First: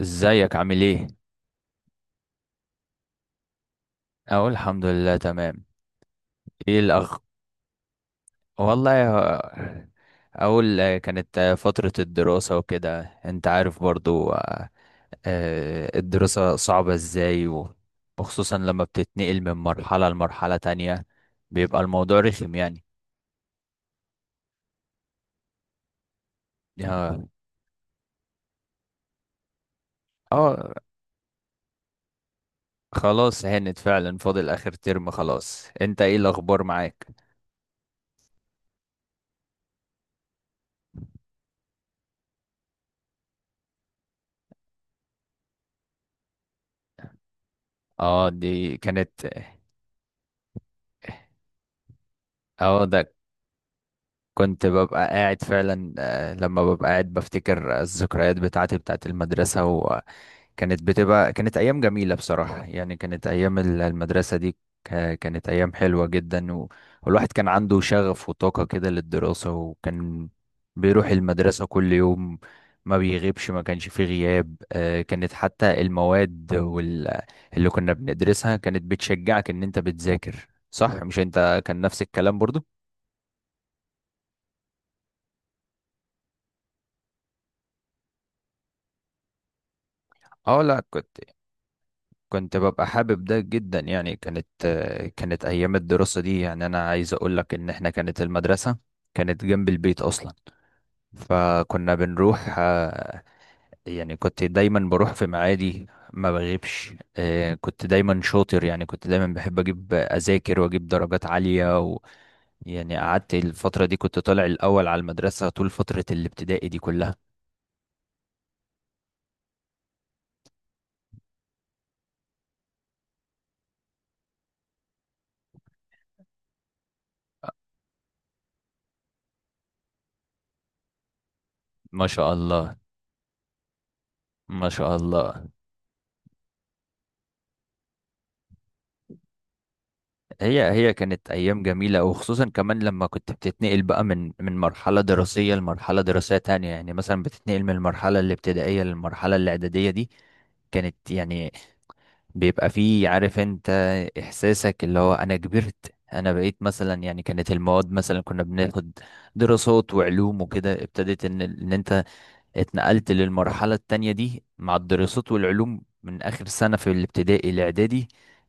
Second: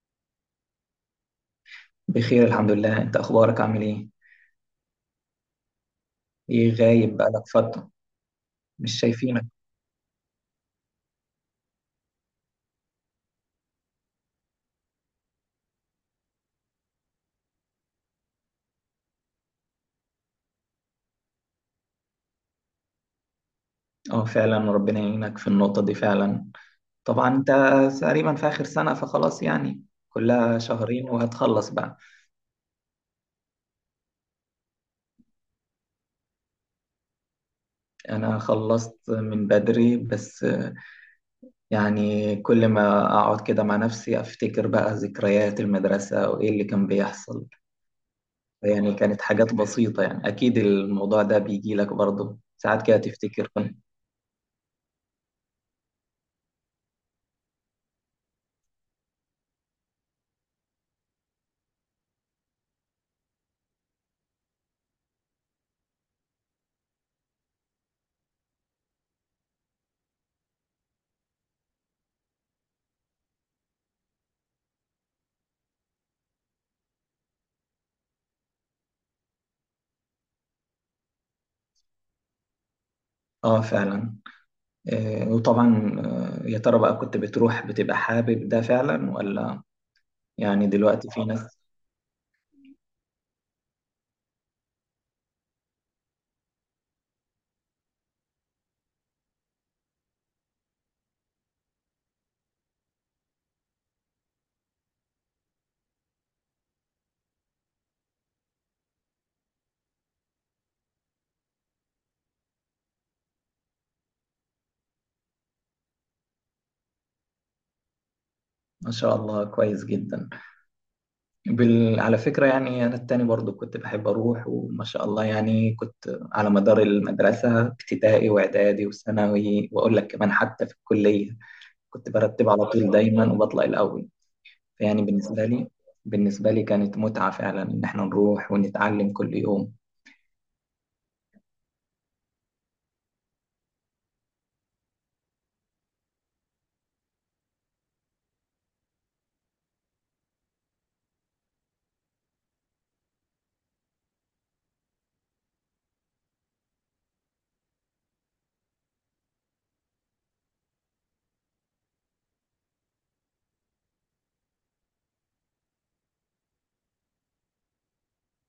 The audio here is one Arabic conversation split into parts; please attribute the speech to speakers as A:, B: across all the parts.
A: ازيك عامل ايه؟
B: بخير الحمد لله، انت اخبارك عامل ايه؟
A: اقول الحمد لله تمام.
B: ايه،
A: ايه
B: غايب
A: الاخ؟
B: بقالك فترة،
A: والله
B: مش شايفينك.
A: يا- اقول كانت فترة الدراسة وكده انت عارف برضو الدراسة صعبة ازاي وخصوصا لما بتتنقل من مرحلة لمرحلة تانية، بيبقى الموضوع رخم يعني.
B: اه فعلا، ربنا يعينك في النقطة دي فعلا.
A: اه.
B: طبعا انت تقريبا في اخر سنة، فخلاص يعني كلها
A: آه،
B: شهرين وهتخلص بقى.
A: خلاص هانت فعلا، فاضل اخر ترم خلاص. انت ايه الاخبار معاك؟
B: انا خلصت من بدري، بس يعني كل ما اقعد كده مع نفسي افتكر بقى ذكريات المدرسة وايه اللي كان بيحصل.
A: اه دي
B: يعني
A: كانت.
B: كانت حاجات بسيطة، يعني اكيد الموضوع ده بيجي لك برضه
A: اه
B: ساعات كده
A: ده
B: تفتكر كنت.
A: كنت ببقى قاعد فعلا، لما ببقى قاعد بفتكر الذكريات بتاعتي بتاعت المدرسة، وكانت بتبقى كانت أيام جميلة بصراحة، يعني كانت أيام المدرسة دي، كانت أيام حلوة جدا والواحد كان عنده شغف وطاقة كده للدراسة، وكان بيروح المدرسة كل يوم، ما بيغيبش، ما كانش فيه غياب. كانت حتى المواد اللي كنا بندرسها كانت بتشجعك إن أنت بتذاكر صح. مش أنت كان نفس الكلام برضو؟
B: اه فعلا. وطبعا، يا ترى بقى كنت بتروح بتبقى حابب ده فعلا ولا
A: اه
B: يعني
A: لا،
B: دلوقتي
A: كنت.
B: في ناس؟
A: كنت ببقى حابب ده جدا، يعني كانت كانت ايام الدراسة دي، يعني انا عايز اقول لك ان احنا كانت المدرسة كانت جنب البيت اصلا، فكنا بنروح، يعني كنت دايما بروح في معادي، ما بغيبش. كنت دايما شاطر، يعني كنت دايما بحب اجيب اذاكر واجيب درجات عالية، و يعني قعدت الفترة دي كنت طالع الاول على المدرسة طول فترة الابتدائي دي كلها.
B: ما شاء الله، كويس جدا. على فكرة، يعني أنا التاني برضو كنت بحب أروح، وما شاء الله يعني كنت على مدار المدرسة ابتدائي وإعدادي وثانوي، وأقول لك كمان حتى في الكلية
A: ما
B: كنت
A: شاء
B: برتب على
A: الله.
B: طول دايما وبطلع الأول.
A: ما شاء
B: يعني بالنسبة
A: الله.
B: لي بالنسبة لي كانت متعة فعلا إن إحنا نروح ونتعلم كل يوم.
A: هي هي كانت ايام جميله، وخصوصا كمان لما كنت بتتنقل بقى من مرحله دراسيه لمرحله دراسيه تانية. يعني مثلا بتتنقل من المرحله الابتدائيه للمرحله الاعداديه دي، كانت يعني بيبقى فيه عارف انت، احساسك اللي هو انا كبرت، انا بقيت مثلا. يعني كانت المواد مثلا كنا بناخد دراسات وعلوم وكده، ابتدت ان انت اتنقلت للمرحلة التانية دي مع الدراسات والعلوم من آخر سنة في الابتدائي الإعدادي،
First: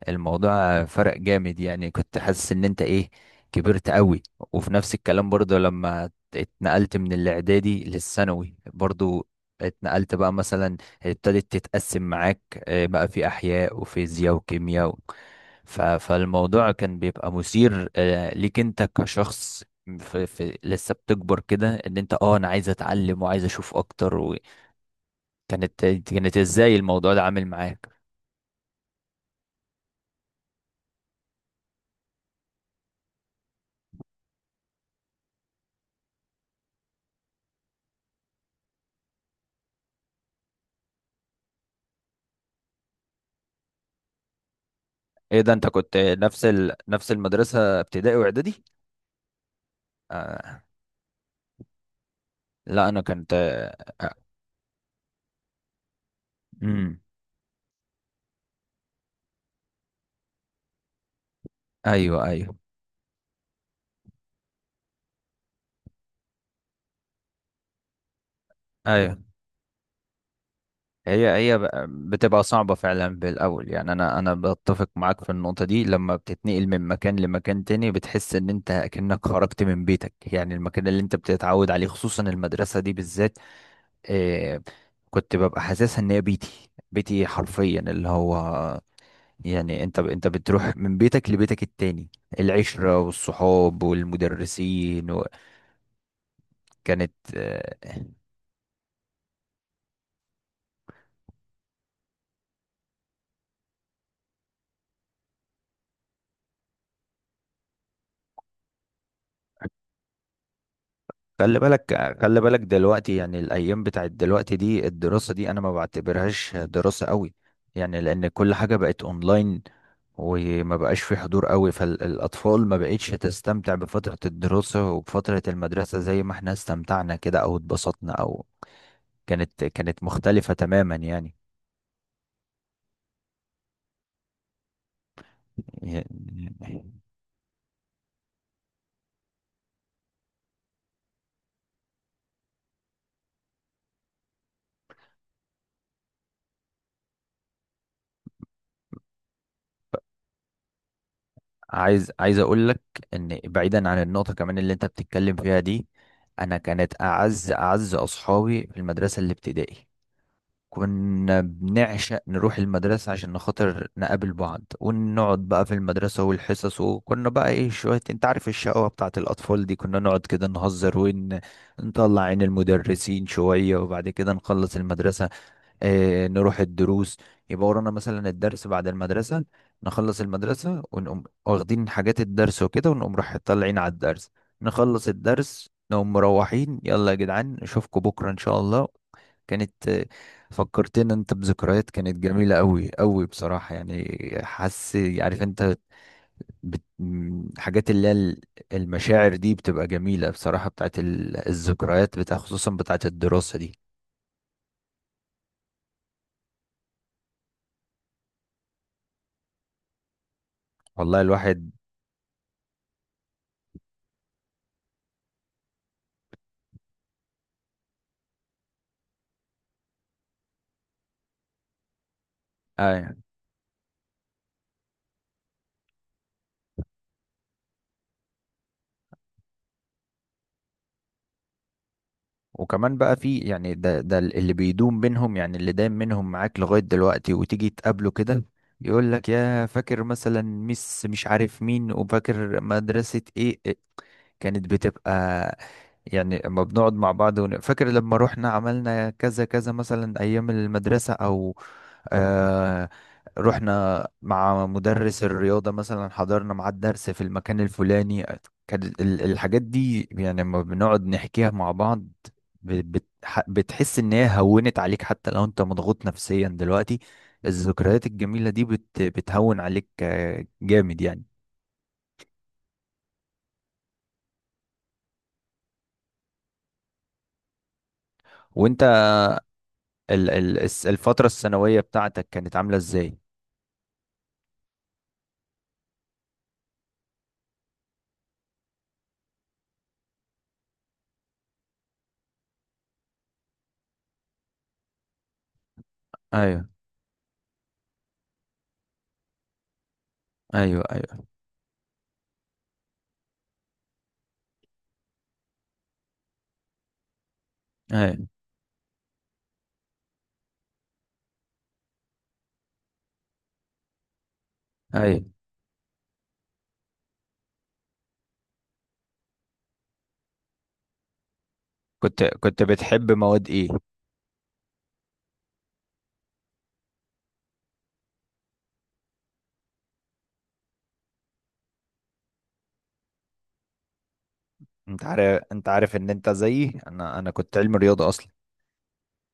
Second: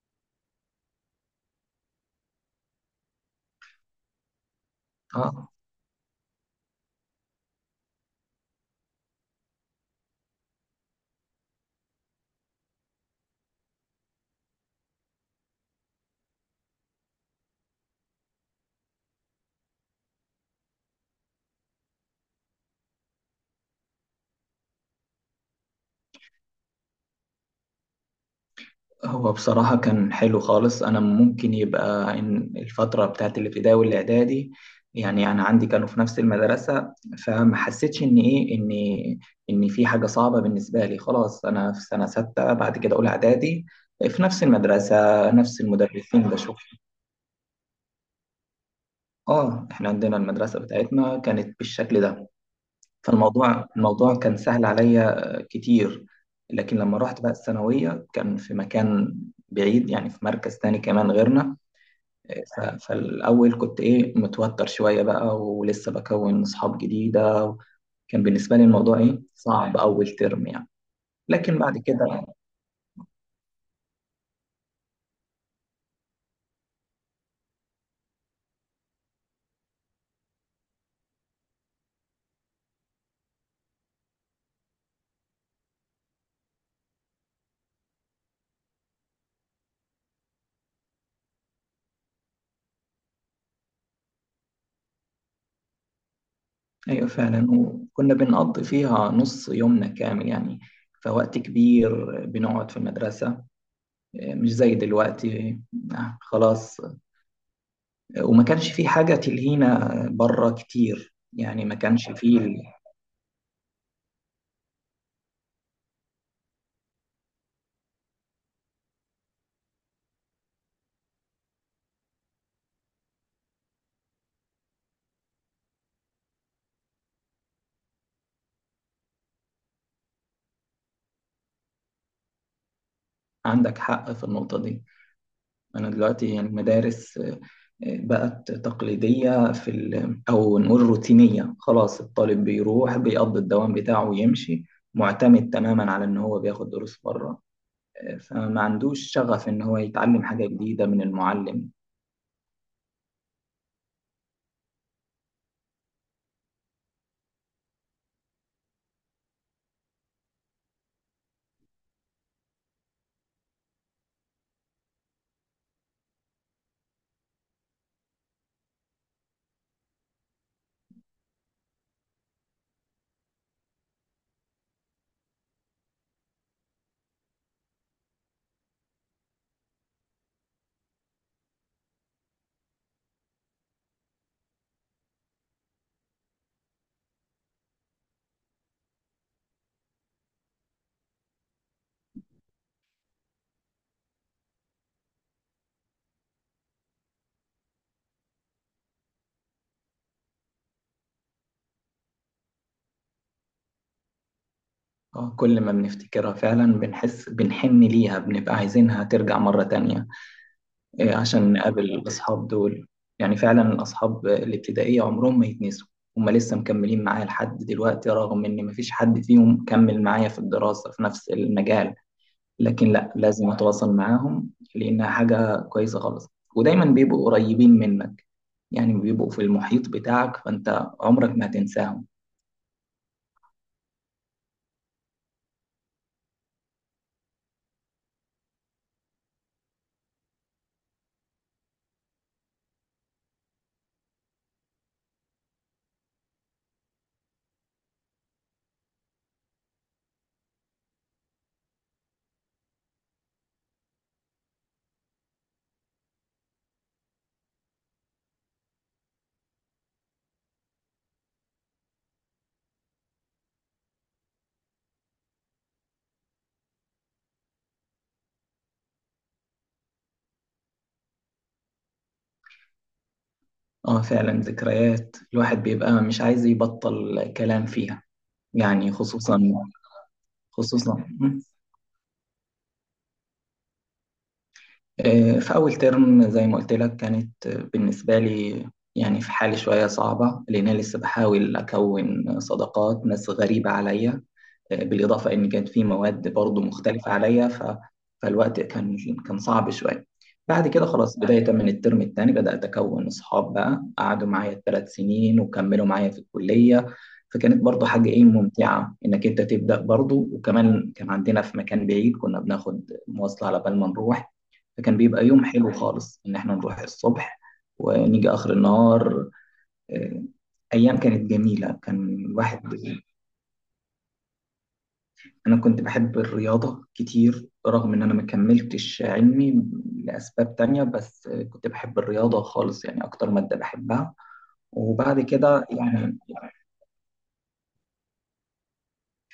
A: الموضوع فرق جامد. يعني كنت حاسس إن أنت إيه، كبرت قوي. وفي نفس الكلام
B: آه
A: برضه لما اتنقلت من الإعدادي للثانوي برضه، اتنقلت بقى مثلا، ابتدت تتقسم معاك بقى في أحياء وفيزياء وكيمياء فالموضوع كان بيبقى مثير ليك أنت كشخص في لسه بتكبر كده، ان انت اه انا عايز اتعلم وعايز اشوف اكتر. وكانت ازاي الموضوع ده عامل معاك؟
B: هو بصراحة كان حلو خالص. أنا ممكن يبقى إن الفترة بتاعت الابتدائي والإعدادي، يعني أنا عندي كانوا في نفس المدرسة، فما حسيتش إن إيه إن في حاجة صعبة بالنسبة لي. خلاص أنا في سنة ستة، بعد كده أولى إعدادي في نفس المدرسة
A: ايه ده،
B: نفس
A: انت كنت
B: المدرسين
A: نفس
B: بشوف.
A: نفس المدرسة ابتدائي واعدادي؟
B: إحنا عندنا المدرسة
A: آه.
B: بتاعتنا كانت بالشكل ده.
A: لا انا كنت.
B: فالموضوع
A: آه.
B: الموضوع كان سهل عليا كتير. لكن لما
A: امم
B: رحت بقى الثانوية كان في مكان بعيد، يعني في مركز تاني كمان غيرنا.
A: ايوه ايوه.
B: ف- فالأول كنت إيه متوتر شوية بقى، ولسه بكون أصحاب جديدة. كان بالنسبة لي الموضوع
A: ايوه.
B: إيه صعب أول ترم يعني.
A: هي هي
B: لكن
A: ب-
B: بعد كده،
A: بتبقى صعبة فعلا بالاول، يعني انا بتفق معاك في النقطة دي. لما بتتنقل من مكان لمكان تاني بتحس ان انت كأنك خرجت من بيتك، يعني المكان اللي انت بتتعود عليه، خصوصا المدرسة دي بالذات. آه، كنت ببقى حاسسها ان هي بيتي، بيتي حرفيا، اللي هو يعني انت بتروح من بيتك لبيتك التاني، العشرة والصحاب والمدرسين.
B: أيوة
A: وكانت
B: فعلا، وكنا بنقضي فيها نص يومنا كامل يعني. فوقت كبير بنقعد في المدرسة، مش زي دلوقتي. خلاص، وما كانش في حاجة تلهينا بره كتير،
A: خلي
B: يعني ما كانش
A: بالك،
B: فيه.
A: خلي بالك دلوقتي، يعني الايام بتاعت دلوقتي دي، الدراسة دي انا ما بعتبرهاش دراسة قوي، يعني لان كل حاجة بقت اونلاين، وما بقاش في حضور قوي، فالاطفال ما بقتش تستمتع بفترة الدراسة وبفترة المدرسة زي ما احنا استمتعنا كده، او اتبسطنا او كانت مختلفة تماما يعني.
B: عندك حق في النقطة دي. أنا دلوقتي يعني المدارس بقت تقليدية، أو نقول روتينية. خلاص الطالب بيروح بيقضي الدوام بتاعه ويمشي، معتمد تماما على إن هو بياخد دروس بره، فما عندوش شغف إن هو يتعلم حاجة جديدة من المعلم.
A: عايز اقول لك ان، بعيدا عن النقطة كمان اللي انت بتتكلم فيها دي، انا كانت اعز اصحابي في المدرسة الابتدائي، كنا بنعشق نروح المدرسة عشان نخاطر نقابل بعض ونقعد بقى في المدرسة والحصص، وكنا بقى ايه، شوية انت عارف الشقاوة بتاعة الأطفال دي، كنا نقعد كده نهزر ونطلع عين المدرسين شوية، وبعد كده نخلص المدرسة، نروح الدروس، يبقى ورانا مثلا الدرس بعد المدرسة، نخلص المدرسة ونقوم واخدين حاجات الدرس وكده ونقوم رايح طالعين على الدرس، نخلص الدرس نقوم مروحين، يلا يا جدعان نشوفكم بكرة إن شاء الله. كانت فكرتنا انت بذكريات كانت جميلة قوي قوي بصراحة يعني. حاسس عارف انت، حاجات اللي هي المشاعر دي بتبقى جميلة بصراحة، بتاعت الذكريات، بتاع خصوصا بتاعت الدراسة دي.
B: كل ما بنفتكرها فعلا بنحس بنحن ليها، بنبقى عايزينها ترجع مرة تانية،
A: والله
B: عشان
A: الواحد.
B: نقابل الأصحاب دول. يعني فعلا الأصحاب الابتدائية عمرهم ما يتنسوا. هما لسه مكملين معايا لحد دلوقتي، رغم إن مفيش حد فيهم كمل معايا في الدراسة في نفس المجال، لكن لا
A: آه،
B: لازم اتواصل معاهم لانها حاجه كويسه خالص. ودايما بيبقوا قريبين منك، يعني بيبقوا في المحيط بتاعك، فانت عمرك ما هتنساهم.
A: وكمان بقى في يعني ده اللي بيدوم بينهم، يعني اللي دايم منهم معاك لغاية دلوقتي، وتيجي تقابله كده يقول لك يا فاكر مثلا ميس مش عارف مين، وفاكر مدرسة ايه إيه، كانت بتبقى. يعني لما بنقعد مع بعض فاكر لما رحنا عملنا كذا كذا مثلا ايام المدرسة، او آه رحنا مع مدرس الرياضة مثلا حضرنا معاه الدرس في المكان الفلاني، كانت الحاجات دي يعني، لما بنقعد نحكيها مع بعض بتحس ان هي هونت عليك، حتى لو انت مضغوط نفسيا دلوقتي الذكريات الجميلة دي بتهون عليك جامد يعني.
B: اه فعلا، ذكريات الواحد بيبقى مش عايز يبطل كلام فيها.
A: وانت
B: يعني خصوصا خصوصا
A: الفترة الثانوية بتاعتك كانت عاملة ازاي؟
B: في اول ترم زي ما قلت لك كانت، بالنسبه لي يعني في حالة شوية صعبة، لأن أنا لسه بحاول أكون صداقات ناس غريبة عليا، بالإضافة إن كانت في مواد برضو
A: ايوه
B: مختلفة عليا. فالوقت كان صعب شوية. بعد
A: ايوه
B: كده خلاص
A: ايوه
B: بداية من الترم الثاني بدأت أكون أصحاب، بقى قعدوا معايا 3 سنين وكملوا معايا في الكلية. فكانت برضو حاجة إيه
A: ايوه
B: ممتعة إنك أنت تبدأ برضو، وكمان كان عندنا في مكان بعيد كنا بناخد مواصلة على بال ما نروح. فكان
A: ايوه.
B: بيبقى يوم حلو خالص إن إحنا نروح الصبح ونيجي آخر النهار. آه، أيام كانت جميلة كان
A: كنت
B: الواحد.
A: كنت بتحب مواد ايه؟
B: أنا كنت بحب الرياضة كتير، رغم إن أنا ما كملتش علمي لأسباب تانية، بس كنت بحب الرياضة خالص، يعني أكتر مادة بحبها.
A: انت
B: وبعد
A: عارف،
B: كده
A: انت عارف ان
B: يعني،
A: انت زيي، انا كنت علم رياضه اصلا،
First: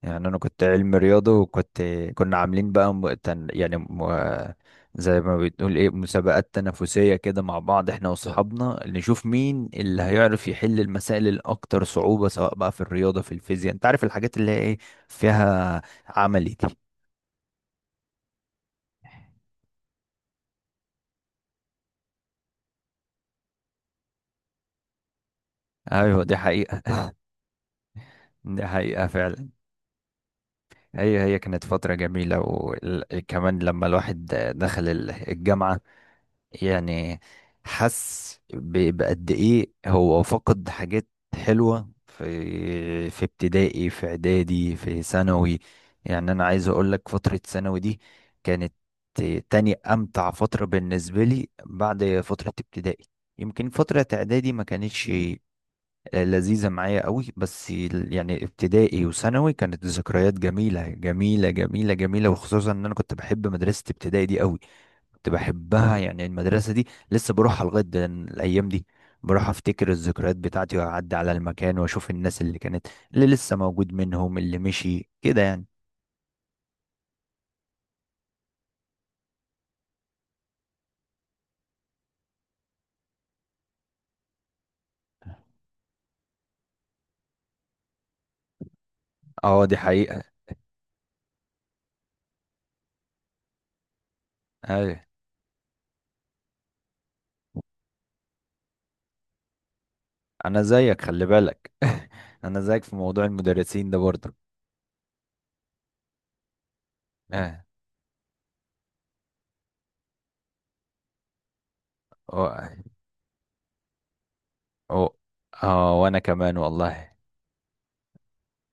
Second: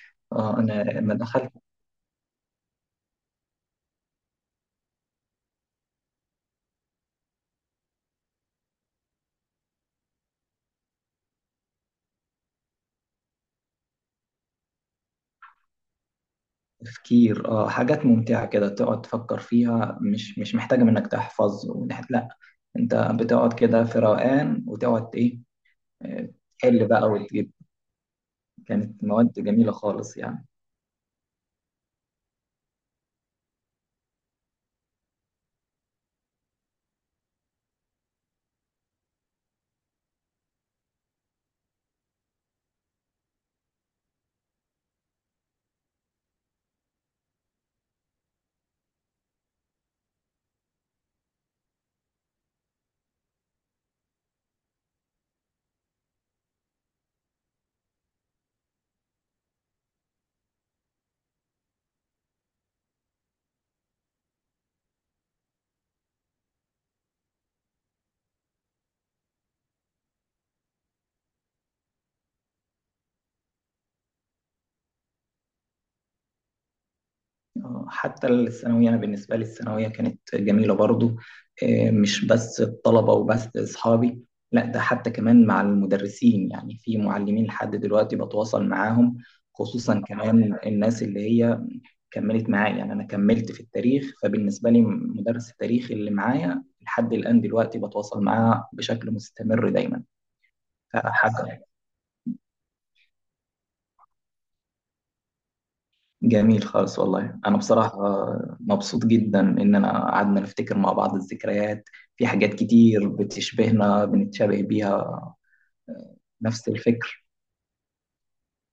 A: يعني انا كنت
B: أنا
A: علم
B: لما
A: رياضه،
B: دخلت.
A: وكنت كنا عاملين بقى م... تن... يعني م... زي ما بتقول ايه، مسابقات تنافسيه كده مع بعض، احنا واصحابنا اللي نشوف مين اللي هيعرف يحل المسائل الاكتر صعوبه، سواء بقى في الرياضه في الفيزياء، انت عارف الحاجات اللي هي ايه، فيها عملي دي.
B: تفكير، حاجات ممتعة كده تقعد تفكر فيها، مش محتاجة منك تحفظ ونحت، لا. أنت بتقعد كده في روقان وتقعد إيه،
A: ايوه
B: آه،
A: دي حقيقه.
B: تحل بقى وتجيب.
A: دي
B: كانت
A: حقيقه
B: مواد
A: فعلا.
B: جميلة خالص يعني.
A: هي هي كانت فتره جميله، وكمان لما الواحد دخل الجامعه يعني حس بقد ايه هو فقد حاجات حلوة في في ابتدائي في اعدادي في ثانوي. يعني انا عايز اقول لك فترة ثانوي دي كانت تاني امتع فترة بالنسبة لي بعد فترة ابتدائي. يمكن فترة اعدادي ما كانتش لذيذة معايا قوي، بس يعني ابتدائي وثانوي كانت ذكريات جميلة جميلة جميلة جميلة، وخصوصا ان انا كنت بحب مدرسة ابتدائي دي قوي، كنت بحبها يعني. المدرسة دي لسه بروحها لغاية الأيام دي، بروح أفتكر الذكريات بتاعتي، وأعدي على المكان وأشوف الناس اللي كانت، اللي لسه موجود منهم، اللي مشي كده يعني.
B: حتى الثانوية أنا بالنسبة لي الثانوية كانت جميلة برضو. مش بس الطلبة وبس أصحابي، لا، ده حتى كمان مع المدرسين، يعني في معلمين لحد دلوقتي بتواصل معاهم.
A: اه دي
B: خصوصا
A: حقيقة.
B: كمان الناس اللي هي كملت معايا، يعني أنا كملت في التاريخ، فبالنسبة لي
A: أيوة،
B: مدرس التاريخ اللي معايا لحد الآن دلوقتي بتواصل معاه بشكل مستمر دايما.
A: أنا زيك خلي
B: فحاجة
A: بالك. أنا زيك في موضوع المدرسين ده برضه.
B: جميل خالص، والله أنا
A: اه.
B: بصراحة مبسوط جدا إن أنا قعدنا نفتكر مع بعض الذكريات. في حاجات
A: اه.
B: كتير بتشبهنا بنتشابه
A: اه.
B: بيها،
A: آه، وأنا كمان
B: نفس
A: والله.
B: الفكر.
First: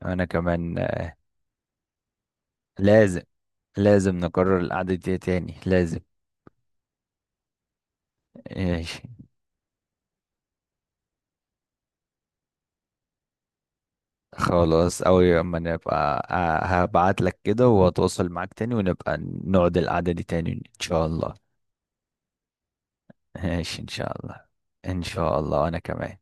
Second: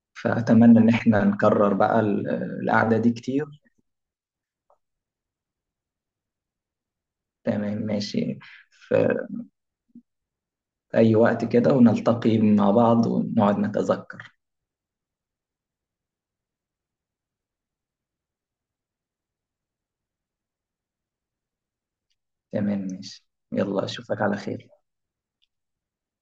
A: أنا كمان
B: فأتمنى إن
A: آه،
B: إحنا نكرر بقى القعدة دي
A: لازم.
B: كتير.
A: لازم نكرر القعدة دي تاني، لازم.
B: تمام ماشي،
A: ماشي.
B: في أي وقت كده ونلتقي مع بعض ونقعد نتذكر.
A: خلاص أوي، أما نبقى هبعت لك كده وأتواصل معاك تاني، ونبقى نقعد القعدة دي تاني إن شاء الله.
B: تمام ماشي،
A: ماشي
B: يلا
A: إن شاء
B: أشوفك على
A: الله.
B: خير.
A: إن شاء الله. أنا كمان.